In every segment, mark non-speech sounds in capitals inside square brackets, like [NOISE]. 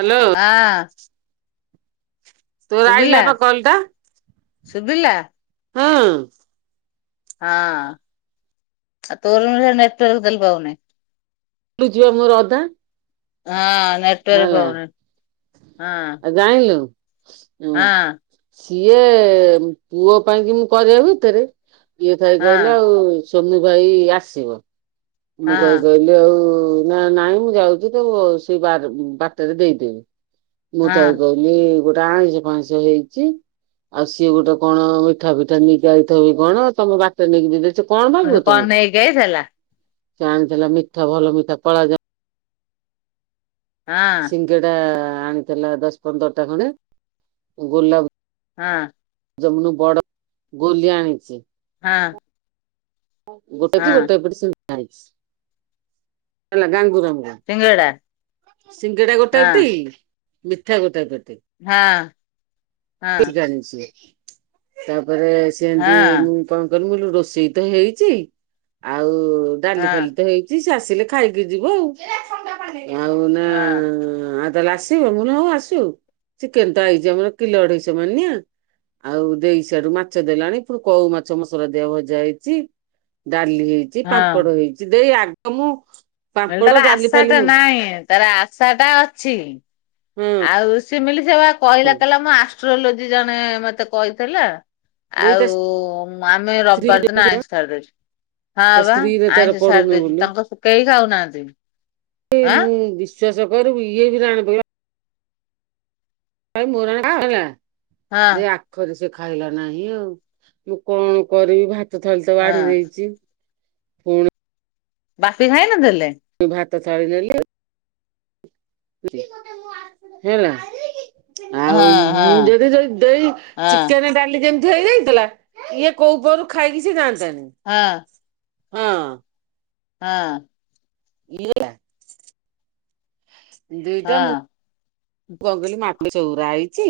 Hello. ଆଁ। ତୋ ଶୁଭିଲା ଆଇଲା ବା କଲ ଟା ଶୁଭିଲା ହୁଁ। ହଁ ଆ ତୋ ରୁମରେ ନେଟୱର୍କ ତାହେଲେ ପାଉନେଇ। ମୁଁ ଯିଓ ମୋର ଅଧା ହଁ ନେଟୱର୍କ ହେଲା ପାଉନି ହଁ। ଜାଣିଲୁ। ହଁ। ସିଏ ପୁଅ ପାଇଁ କି ମୁଁ କରିବା ଭିତରେ ଇଏ ଥାଇ ହଁ କହିଲେ ଆଉ ସୋନୁ ଭାଇ ଆସିବ ମୁଁ କହି କହିବି ଯଉ ନା ନାଇଁ ମୁଁ ଯାଉଛି ତ ସେଇ ବା ବାଟରେ ଦେଇଦେବି। ମୁଁ ଥାଇ ହଁ କହିଲି ଗୋଟେ ଆଇଁଷ ଫାଇଂଶ ହେଇଚି ଆଉ ସିଏ ଗୋଟେ କଣ ମିଠା ଫିଠା ନେଇକି ଆଇଥିବ କି କଣ ତମ ବାଟରେ ନେଇକି ଦେଲେ ସେ ଆଉ କଣ ନେଇକି ଅଇଥିଲା। ସେ ଆଣିଥିଲା ମିଠା ଭଲ ମିଠା କଳା ଯାମୁ ହଁ ସିଙ୍ଗେଡ଼ା ଆଣିଥିଲା ଦଶ ପନ୍ଦର ଟା ଖଣ୍ଡେ ଅ ଗୋଲାପ ହଁ। ଜମନୁ ବଡ ଗୋଲିଆ ଆଣିଚି ହଁ। ଗୋଟେ ହଁ କି ଗୋଟେ ଏପଟେ ସୂ ଆଣିଚି [INAUDIBLE] ହେଲା ଗାଙ୍ଗୁରମର। ଶିଙ୍ଗେଡା। ସିଙ୍ଗେଡା ଗୋଟେ ପେଟି ମିଠା ଗୋଟାଏ ପେଟି। ହଁ ହଁ [UNINTELLIGIBLE] ଆଣିଛି ତାପରେ ସେମିତି ହଁ ମୁଁ କଣ କଲି ମୁଁ ରୋଷେଇ ତ ହେଇଛି ଆଉ ଡାଲି ହଁ ଫାଲି ତ ହେଇ ଚି ଆସିଲେ ଖାଇକି ଯିବ ଆଉ ଆଉ ନା ହଁ ଆଉ ତାହାଲେ ଆସି ଆସିବ ମୁଁ କହିଲି ହଉ ଆସୁ ଚିକେନ୍ ତ ଆଇଚି ଆମର କିଲୋ ଅଢେଇସ ମାନିଆ। ଆଉ ଦେଇ ସିଆଡୁ ମାଛ ଦେଲାଣି ପୁଣି କଉ ମାଛ ମସଲା ଦିଆ ଭଜା ହେଇଚି। ଡାଲି ହେଇଚି ହଁ ପାମ୍ପଡ଼ ହେଇଚି ଦେଇ ଆଗ ମୁଁ ମୁଁ କହିଲି ପାମ୍ପଡ ତାର ଡାଲି ଆଶା ଫାଲି ଟା ମୁଁ ନାଇଁ ତାର ଆଶା ଟା ଅଛି। ହୁଁ। ଆଉ ସିମିଲି ସେ ବା କହିଲା କହିଲା ଆଷ୍ଟ୍ରୋଲୋଜି ଜଣେ ମତେ କହିଥିଲା। ଦେଇ ତା ଆଉ ଆମେ ସ୍ତ୍ରୀ ରବିବାର ଦିନ ଆଇଁଷ ଛାଡି ଦେଇଚୁ। ହଁ ତା ପା ସ୍ତ୍ରୀରେ ତାର ଆଇଁଷ ଛାଡି ପଡୁନି ଦେଇଚୁ ବୋଲି ତାଙ୍କ କେହି ଖାଉନାହାନ୍ତି। ହେ ଆଁ ମୁଁ ବିଶ୍ଵାସ କରୁ ଇଏ [UNINTELLIGIBLE] ହେ ମେ ରାଣ [UNINTELLIGIBLE] ହଁ ତାପରେ ସେ ଖାଇଲା ନାହିଁ ଆଉ ମୁଁ କଣ କରିବି ଭାତ ଥାଳି ତ ବାଢି ହଁ। ଦେଇଚି ବାପି ଖାଇନଥିଲେ? ମୁ ଭାତ ଥାଳି ନେଲି ହେଲା ହଁ ଆଉ ହଁ ମୁଁ ଯଦି ଦେ ଦେଇ ହଁ ଚିକେନ୍ ଡାଲି ଯେମିତି ହେଇଯାଇଥିଲା ଇଏ କୋଉପଅରୁ ଖାଇକି ସେ ଯାଆନ୍ତାନି। ହଁ। ହଁ। ହଁ। [UNINTELLIGIBLE] ଦୁଇଟା ମୁ ହଁ ବଗଲି ମାଟି ଚଉରା ହେଇଛି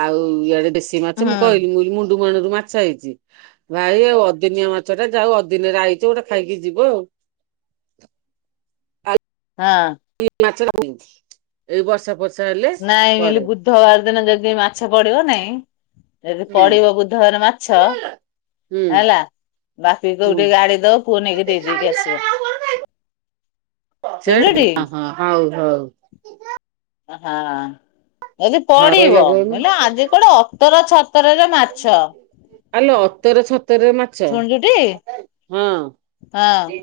ଆଉ ଇଆଡେ ଦେଶ ଦେଶୀ ମାଛ ମୁଁ ହୁଁ କହିଲି ମୁଁ କଇଲି ମୁଣ୍ଡୁ ମୁହାଣଣ୍ଡରୁ ମାଛ ହେଇଛି। ଭାଇ ଆଉ ଅଦିନିଆ ମାଛଟା ଯାହଉ ଅଦିନରେ ଆଇଛି ଗୋଟେ ଖାଇକି ଯିବ ଆଉ। ହଁ। [UNINTELLIGIBLE] ଏ ବର୍ଷା ଫର୍ଷା ହେଲେ ନାଇଁ ମୁଁ କହିଲି ପରେ ବୁଧବାର ଦିନ ଯଦି ମାଛ ପଡିବ ନାଇଁ ଯଦି ହୁଁ ପଡିବ ବୁଧବାର ମାଛ ହୁଁ। ହେଲା ବାପି କହିବୁ ହୁଁ ଟିକେ ଆଣିକି ଦବ ପୁଅ ନେଇକି ଦେଇଦେଇକି ଆସିବ। ଶୁଣୁଛୁଟି ହଉ ହଉ। ହଁ ମୁଁ କହିଲି ହଉ କହିଲା ପଡିବ କହୁନୁ। ବିଲେ ଆଜି କୁଆଡେ ଅତର ଛ [UNINTELLIGIBLE] ମାଛ ଆଲୋ ଅତର ଛତରେ ମା ଚା ଶୁଣୁଛୁଟି ହଁ। ହଁ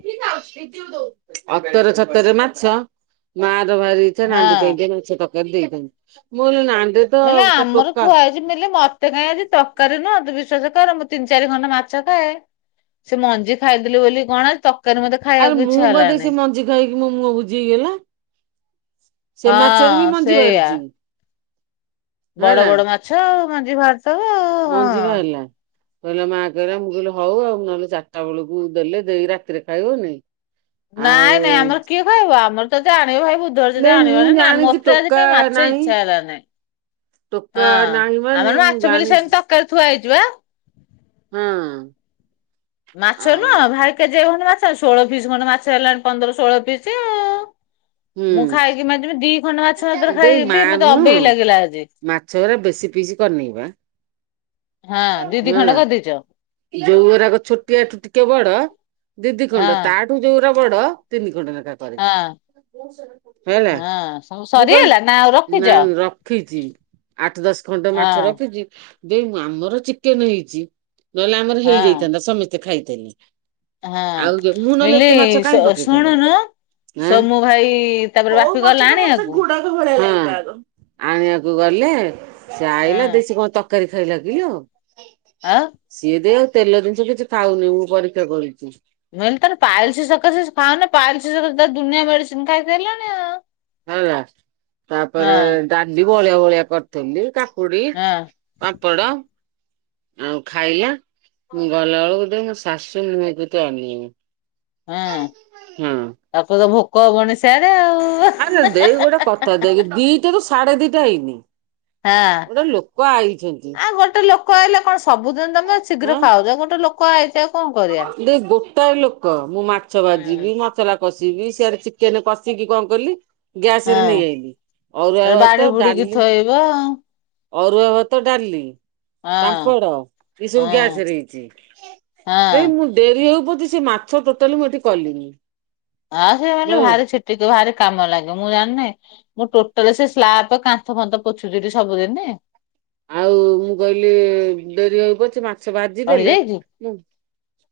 ଅତର ଛତରେ ମାଛ ମା ର ଭାରି ଇଛା ନାଣ୍ଡି ଦେଇ ହଁ। କି ମାଛ ପ ତାକୁ ଦେଇ ଦବୁ ମୁଁ କହିଲି ନାଣ୍ଡୁ ମୁଁ କହିଲି ଆମର ଥୁଆହେଇଚି ବେଲି ମତେ କାହିଁ ଆଜି ତରକାରୀ ନୁହ ବିଶ୍ବାସ କର ମୁଁ ତିନି ଚାରି ଖଣ୍ଡ ମାଛ ଖାଏ ସେ ମଞ୍ଜି ଖାଇଦେଲି ବୋଲି କଣ ତକାରୀ ମତେ ଆରେ ଖାଇବାକୁ ମୁଁ ଇଚ୍ଛା ବୋଧେ ହେଲାନି। ସେ ମଞ୍ଜି ଖାଇକି ମୋ ମୁହଁ ବୁଯି ହେଇଗଲା। ସେ ମାଛରୁ ବି ହଁ ମଞ୍ଜି ସେଇଆ ବାହାରୁଚି। ବଡ ବଡ ମାଛ ଆଉ ମଞ୍ଜି ବାହାରୁ ମଞ୍ଜିି ବାହାରିଲା। କହିଲା ମା କହିଲା ମୁଁ କହିଲି ହଉ ଆଉ, ନହେଲେ ଚାରିଟା ବେଳକୁ ଦେଲେ ଦେଇ ରାତିରେ ଖାଇବନି। ନାଇଁ ଆଉ ନାଇଁ ଆମର କିଏ ଖାଇବ, ଆମର ତ ଯାହା ଆଣିବୁ ଭାରି ଭୋ [UNINTELLIGIBLE] ନାଇଁ ମୁଁ ଆଣିବାନି ନା ଜାଣିଛି ମତେ ଆଜି ଟୋକା କାଇଁ ମାଛ ନାହିଁ। ଇଚ୍ଛା ହେଲାନି। ଟୋକା ହଁ ନାହିଁ ମାନେ ଆମର ମୁଁ ମାଛ ମିଲ ଜାଣିଛି ସେମିତି ତରକାରୀ ଥୁଆ ହେଇଛି ବା। ହଁ। ମାଛ ଆଉ ନୁହ ଭାଇ କେଜିଏ ଖଣ୍ଡେ ମାଛ ଷୋହଳ ପିସ୍ ଖଣ୍ଡେ ମାଛ ହେଲାଣି ପନ୍ଦର ଷୋହଳ ପିସ୍ ଆଉ। ମୁଁ ଖାଇକି ମାଜିବି ଦି ଖଣ୍ଡ ମାଛ ମାତ୍ର ହୁଁ ଦେଇ ଖାଇକି ବି ମାର ମତେ ନୁହଁ ଅବେଇ ଲାଗିଲା ଆଜି। ମାଛ ହେରା ବେଶୀ ପିସ୍ କରିନେଇବା। ହଁ ଦି ଦି ଖଣ୍ଡ କରିଦେଇଚ। ଯୋଉ ଗୁରାକ ଛୋଟିଆଠୁ ଟିକେ ବଡ ଦି ଦି ଖଣ୍ଡ ହଁ ତା ଠୁ ଯୋଉାରା ବଡ ତିନି ଖଣ୍ଡ ନେଖା। ହଁ। ହେଲା। ହଁ ସବୁ ମୁଁ ସରିଗଲା ନା ଆଉ କହିଲି ରଖିଛ ନାଇଁ ରଖିଚି ଆଠ ଦଶ ଖଣ୍ଡ ହଁ ମାଛ ରଖିଚି। ଦେଇ ମୁ ଆମର ଚିକେନ ହେଇଚି ନହେଲେ ଆମର ହଁ ହେଇଯାଇଥାନ୍ତା ସମସ୍ତେ ଖାଇଥିଲେ। ହଁ ଆଉ ଯେ- ମୁଁ ନହେଲେ ମିଲି ଏତେ ମାଛ କାହିଁ ଶୁ ପକେଇଥାନ୍ତି ଶୁଣୁନୁ। ଆଁ। ସୋମୁ ଭାଇ ତାପରେ ବାପି ଗଲା ଆଣିଆକୁ। ହ ଆଣିବାକୁ ଗଲେ ସେ ଆଇଲା ହଁ ଦେଶି କଣ ତ କାରି ଖାଇଲା ଗିିଲ। ଆଉ ସିଏ ଦିଏ ତେଲ ଜିନିଷ କିଛି ଖାଉନି ମୁଁ ପରୀକ୍ଷା କରୁଛି। ନହିଲ ତା ପାଇଲସ ସକାଶେ ଖାଉନି। ପାଇଲସ ସକାଶେ ସେ ଦୁନିଆ ମେଡିସିନ ଖାଇ ସାଇଲାଣି ଆଉ। ହେଲା ତାପରେ ହଁ ଡାଲି ବଭଳିଆ ବଭଳିଆ କରିଥିଲି। କାକୁଡି ହଁ ପାମ୍ପଡ ଆଉ ଖାଇଲା ମୁଁ ଗଲା ବେଳକୁ ତ ମୁଁ ଶାଶୁ ମୁଁହକୁ ତ ଅନେଇନି। ହୁଁ ତାପରେ ତ ଭୋକ ହବଣୀ ସିଆଡେ ଆଉ। ଆରେ ଦେଇ ଗୋଟେ କଥା ଦେଖ୍ ଦିଟାରୁ ସାଢେ ଦିଟା ହେଇନି। ହଁ ଗୋଟେ ଲୋକ ଆଇଛନ୍ତି ଆ ଗୋଟେ ଲୋକ ଆଇଲା କଣ ସବୁଦିନ ତମେ ଶୀଘ୍ର ଖାଉଛ। ଗୋଟେ ଲୋକ କ ଆଇଚି ଆଉ କଣ। କରିବା। ଦେଇ ଗୋଟାଏ ଲୋକ ମୁଁ ମାଛ ହୁଁ। ଭାଜିବି, ମ ମସଲା କଷିବି ସିଆଡେ ଚିକେନ କଷିକି କଣ କଲି। ଗ୍ୟାସରେ ନେଇ ଆଇଲି। ଅରୁଆ ହଁ ବାଡି ଭାତ, ଡାଲି ବୁଡିକି ଥୋଇବ ହଁ ଅରୁଆ ଭାତ, ଡାଲି ପାମ୍ପଡ, ଏସବୁ ହଁ। ଗ୍ୟାସରେ ହେଇଛି। ଦେଇ ହଁ ମୁଁ ଡେରି ହଉ ପଛେ ସେ ମାଛ ଟୋଟାଲି ମୁଁ ଏଠି କଲିନି। ହଁ ସେ ମିଲ ହଉ ଭାରି ଛିଟିକୁ ଭାରି କାମ ଲାଗେ ମୁଁ ଜାଣିନି। ମୁଁ ଟୋଟାଲ ସେ ସ୍ଲାବ କାନ୍ଥ ଫାନ୍ଥ ପୋଚୁଛି ଏ ଠିସବୁଦିନ। ଆଉ ମୁଁ କହିଲି ଡେରି ହେଉ ପଛେ ମାଛ ଚଢି ଭାଜିଦେଲେ। ଯାଇଛି। ମୁଁ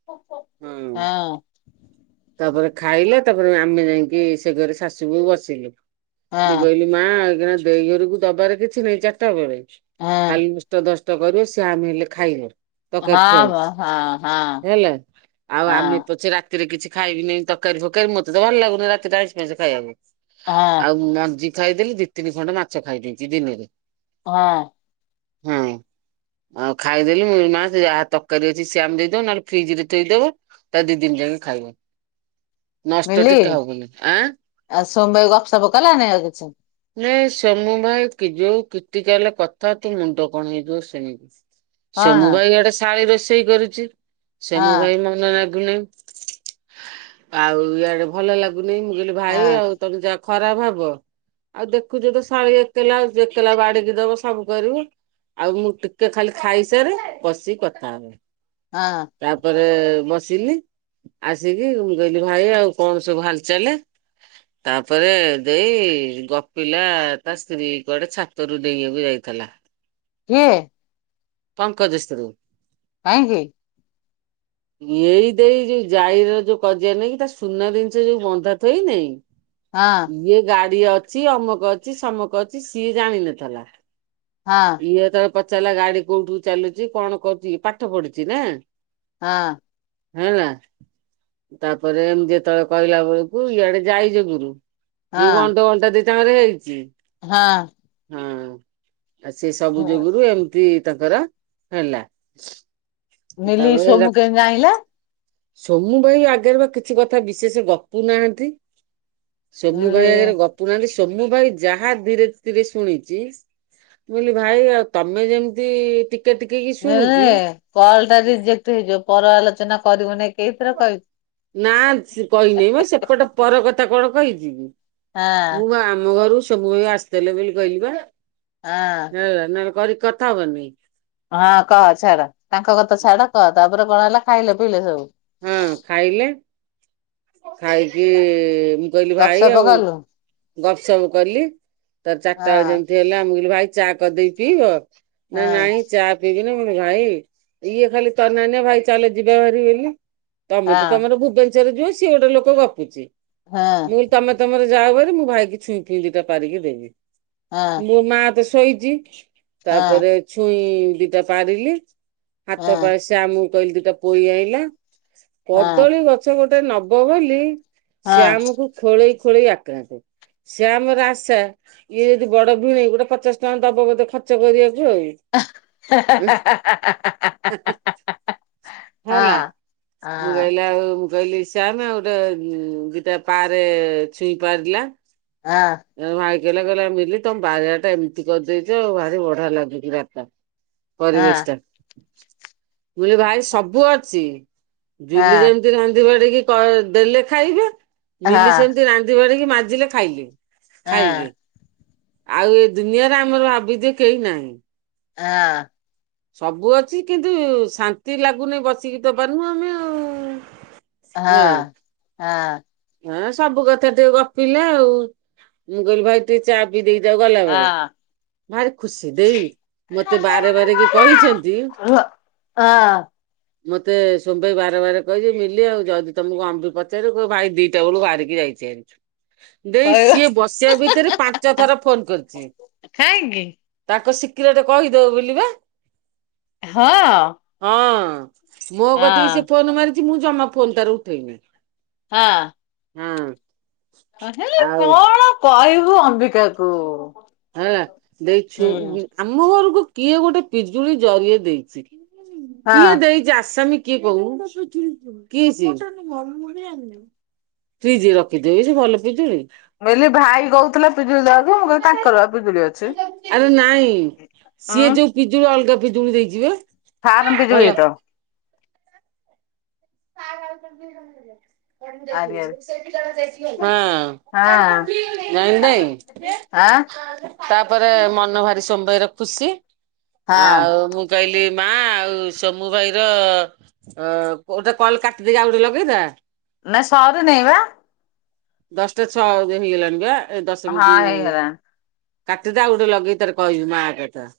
ହଁ ହୁଁ ତାପରେ ଖାଇଲେ ତାପରେ ଆମେ ଯାଇକି ସେ ଘରେ ଶାଶୁ ବହୁ ବସିଲୁ। ହଁ ଇଏ କହିଲେ ମା ଏକ୍ଷୀଣଆ ଦେଇ ଘରକୁ ଦବାର କିଛି ନାଇଁ ଚାରିଟା ବେଳେ। ହଁ କାଲି ତ ଦଷ୍ଟ କରିବୁ ସିଏ ଆମେ ହେଲେ ଖାଇବ। ତ ହଁ କରିଥାଉ ବା ହଁ ହଁ। ହେଲା ଆଉ ହଁ ଆମେ ପଛେ ରାତ। ରାତିରେ କିଛି ଖାଇବି ନାଇଁ ତରକାରୀ ଫକାରୀ ମତେ ତ ଭଲ ଲାଗୁନି ରାତିରେ ଆଇଁଷ ଫାଇଂଶ ଖାଇବାକୁ। ହଁ ଆଉ ମଞ୍ଜି ଖାଇଦେଲି ଦି ତିନି ଖଣ୍ଡ ମାଛ ଖାଇଦେଇଛି ଦିନିରେ। ହଁ ଆଉ ଖାଇଦେଲି ମୁଁ କହିଲି ମା ଯାହା ତରକାରୀ ଅଛି ସେ ଆମେ ଦେଇଦବ ନହେଲେ ଫ୍ରିଜରେ ଥୋଇଦବ। ତା ଦି ଦିନ ଯାଇକି ଖାଇବ। ନଷ୍ଟ ମିଲି ଟିକେ ହବନି ଆଁ। ଆଉ ସୋମବାଇ ଗପସପ କଲାନି ଆଉ କିଛି। ନାଇଁ ସୋମୁ ଭାଇ କି ଯୋଉ କିଟିକାଲ କଥା ତୋ ମୁଣ୍ଡ କଣ ହେଇଯିବ ଶୁଣିକି। କଣ ସୋମୁ ଭାଇ ଇଆଡେ ଶାଳୀ ରୋଷେଇ କରୁଛି। ସୋମୁ ହଁ ଭାଇ ମନ ଲାଗୁନି। ଆଉ ଇଆଡେ ଭଲ ଲାଗୁନି ମୁଁ କହିଲି ଭାଇ ହଁ ଆଉ ତମେ ଯାହା ଖରାପ ଭାବ। ଆଉ ଦେଖୁଛୁ ତ ଶାଳୀ ଏକଲା ଏକେଲା ବାଡିକି ଦବ ସବୁ କରିବୁ। ଆଉ ମୁଁ ଟିକେ ଖାଲି ଖାଇସାରେ ବସିକି କଥା ହେବି। ହଁ ତାପରେ ବସିଲି ଆସିକି ମୁ କହିଲି ଭାଇ ଆଉ କଣ ସବୁ ହାଲ ଚାଲେ? ତାପରେ ଦେଇ ଗପିଲା ତା ସ୍ତ୍ରୀ କୁଆଡେ ଛାତରୁୁ ଡେଇଆକୁ ଯାଇଥିଲା। କିଏ? ପଙ୍କଜ ଶ୍ରୀ କାହିଁକି? ଏଇ ଦେଇ ଯୋଉ ଯାଇର ଯୋଉ କଜିଆ ନେଇକି ତା ସୁନା ଜିନିଷ ଯୋଉ ବନ୍ଧା ଥୋଇ ନାଇଁ ହଁ ଇଏ ଗାଡି ଅଛି ଅମକ ଅଛି ସମକ ଅଛି ସିଏ ଜାଣିନଥିଲା ହଁ ଇଏଯେତେବେଳେ ପଚାରିଲା ଗାଡି କୋଉଠୁ ଚାଲୁଛି କଣ କରୁଛି ପାଠ ପଢିଚି ନା ହଁ। ହେଲା। ତାପରେ ଏମିତି ଯେତେବେଳେ କହିଲା ବେଳକୁ ଇଆଡେ ଯାଇଜଗୁରୁ ଯୋଉ ହଁ [INAUDIBLE] ହଁ। ହଁ। ସେ ସବୁ ଯୁଗୁରୁ ଏମିତି ତାଙ୍କର ହେଲା। ତା ମିଲି ସୋମୁ ପ କେମିତି ଜାଣିଲା ସୋମୁ ଭାଇ ଆଗରେ ବା କିଛି କଥା ବିଶେଷ ଗପୁ ନାହାନ୍ତି। ସୋମୁ ମିଲି ଭାଇ ଆଗରେ ଗପୁ ନାହାନ୍ତି ସୋମୁ ଭାଇ ଯାହା ଧୀରେ ଧୀରେ ଶୁଣିଛି ମୁଁ କହିଲି ଭାଇ ଆଉ ତମେ ଯେମିତି ଟିକେ କି ନ ଶୁଣୁଛୁ କଲ ଟା ରିଜେକ୍ଟ ହେଇଯିବ ପର ଆଲୋଚନା କରିବୁନେଇ ନା କହିନେହିଁ ପା ସେପଟେ ପର କଥା ତା କଣ କହିଚିକି ହଁ ମୁଁ ଆମ ଘରୁ ସବୁବେଳେ ଆସିଥିଲେ ବୋଲି କହିଲି ପା। ଆ ହେଲା ନହେଲେ କରିକି କଥା ହବନି। ହଁ କହ ଛାଡ ତାଙ୍କ କଥା ଛାଡ କହ ତାପରେ କଣ ହେଲା ଖାଇଲେ ପିଇଲେ ସବୁ। ହଁ ଖାଇଲେ ଖାଇକି କହିଲି ଭାଇ ଗପସପ ଆଉ କଲୁ ଗପ୍ ସପ୍ କଲି ତାର ଚାରିଟା ବାଜିଲା ହଁ ଯେମିତି ହେଲା ମୁ କହିଲି ଭାଇ ଚା କରିଦେବି ପିଇବ ନା ହଁ ନାଇଁ ଚା ଦିଦିନ ମୁଁ କହିଲି ଭାଇ ଇଏ ଖାଲି ତନାନୀ ଭାଇ ଚାଲ ଯିବା ଭାରି ବୋଲି। ତମେ ତ ହଁ ତମର ଭୁବନେଶ୍ଵରରେ ଯିବ ସିଏ ଗୋଟେ ଲୋକ ଗପୁଚି। ହଁ। ମୁଁ କହିଲି ତମେ ତମର ଯାଅ ବାରି ମୁଁ ଭାଇକି ଛୁଇଁ ଫୁଇଁ ଦୀ ଟା ପାରିକି ଦେବି। ହଁ ମୋ ମା ତ ଶୋଇଛି ହଁ ତାପରେ ଛୁଇଁ ଦିଟା ପାରିଲି ହାତ ହଁ ପା ଶ୍ୟାମକୁ କହିଲି ଦିଟା ପୋଇ ଆଇଁଲା। ହଁ କଦଳୀ ଗଛ ଗୋଟେ ନବ ବୋଲି ହଁ ଶ୍ୟାମ କୁ ଖୋଳେଇ ଖୋଳେଇ ଆକ୍ରାନ୍ତ ଶ୍ୟାମ ରାସ ଇଏ ଯଦି ବଡ ଭିଣେଇ ଗୋଟେ ପଚାଶ ଟଙ୍କା ଦବ ବୋଧେ ଖର୍ଚ କରିବାକୁ ଆଉ। [UNINTELLIGIBLE] ହ ନା। ମୁଁ ହଁ କହିଲି ଆଉ ମୁଁ କହିଲି ଶ୍ୟାମ ଆଉ ଗୋଟେ ଦିଟା ପାରେ ଛୁଇଁ ପାରିଲା। ଆ ଭାଇକହିଲା ମିଲି ତମ ବାରିଆ ଟା ଏମିତି କରିଦେଇଛ ଆଉ ଭାରି ବଢିଆ ଲାଗୁଛି ରା ତା। ହଁ ପରିବେଶ ଟା ମୁ କହିଲି ଭାଇ ସବୁ ଅଛି। ଜୁଲି ହଁ ଯେମିତି ରାନ୍ଧି ବାଡିକି କ ଦେଲେ ଖାଇବେ ମିଲି ସେମିତି ରାନ୍ଧି ବାଡିକି ମାଜିଲେ ଖାଇଲେ ଖାଇଲେ ଆଉ ଏ ଦୁନିଆରେ ଆମର ଆବଦ କେହି ନାହିଁ। ଆଁ। ସବୁ ଅଛି କିନ୍ତୁ ଶାନ୍ତି ଲାଗୁନି ବସିକି ତ ପାରୁନୁ ଆମେ ଆଉ। ହଁ ହଁ। ହଁ ସବୁ କଥା ଟିକେ ଗପିଲେ ଆଉ ମୁଁ କହିଲି ଭାଇ ଟିକେ ଚା ପି ଦେଇ ଯାଉ ଗଲାବେଳେ ଭାରି ଖୁସି ଦେଇ ମତେ ବାର ବାରେ କି କହିଛନ୍ତି। ଅ। ମତେ ସୁମବାଇ ବାର ବାର କହିଛିି ମିଲି ଆଉ ଯଦି ତମକୁ ଅମ୍ୱି ପଚାରିବ ଭାଇ ଦି ଟା ବେଳୁ ବାହାରିକି ଯାଇଛି ହାରି। ଦେଇ କହିବ ସିଏ ବସିବା ଭିତରେ ପାଞ୍ଚ ଥର ଫୋନ କରିଛି। କାହିଁକି ତାଙ୍କ ସିକ୍ରେଟ କହିଦଅ ବୋଲିବା। ହ। ହଁ ମୋ କତିକି ସେ ଫୋନ ମାରିଛି ମୁଁ ଜମା ଫୋନ ତାର ଉଠେଇନି। ହଁ। ଆଁ, ଆ, ହେଲେ କଣ କହିବୁ ଅମ୍ବିକା କୁ। ଆଁ, ଦେଖି ଗୁଁ, ଆମ ଘରକୁ କିଏ ଗୋଟେ ପିଜୁଳି ଜରିଏ ଦେଇଛି। ହଁ ମୁଁ କିଏ ଦେଇଚି ଆସାମୀ କିଏ କୋଉ, କିଏ ସେ ଫ୍ରୀଜ୍ ରେ ରଖିଦେବି ସେ ଭଲ ପିଜୁଳି। ମୁଁ କହିଲି ଭାଇ କଉଥିଲା ପିଜୁଳି ଦବାକୁ ମୁଁ କିହି ତାଙ୍କର ପା ପିଜୁଳି ଅଛି। ଆରେ ନାଇଁ ଅଁ, ସିଏ ଯୋଉ ପିଜୁଳି ଅଲଗା ପିଜୁଳି ଦେଇଚି ବା। ଫାରମ ପିଜୁଳି ହେଇଥିବ। ହଁ। ଆରିଆରେ ହଁ ନାଇ, ନାଇ। ଆଁ ତାପରେ ମନ ଭାରି ସୋସ ବାଇର ଖୁସି। ହଁ ଆଉ ମୁଁ କହିଲି ମା ଆଉ ସୋମୁ ଭାଇର ଅ, ଗୋଟେ କଲ୍ କାଟିଦେଇ, ଆଉ ଗୋଟେ ଲଗେଇଦା। ନା ସରି ନେଇ ବା। ଦଶଟା ଛଅ ହେଇଗଲାଣି ବା। ଏ ଦଶ ହଁ ମିନଟି ହେଇଗଲାଣି କାଟିଦେ ଆଉ ଗୋଟେ ଲଗେଇ ତାର କଇବି ମା କଥା।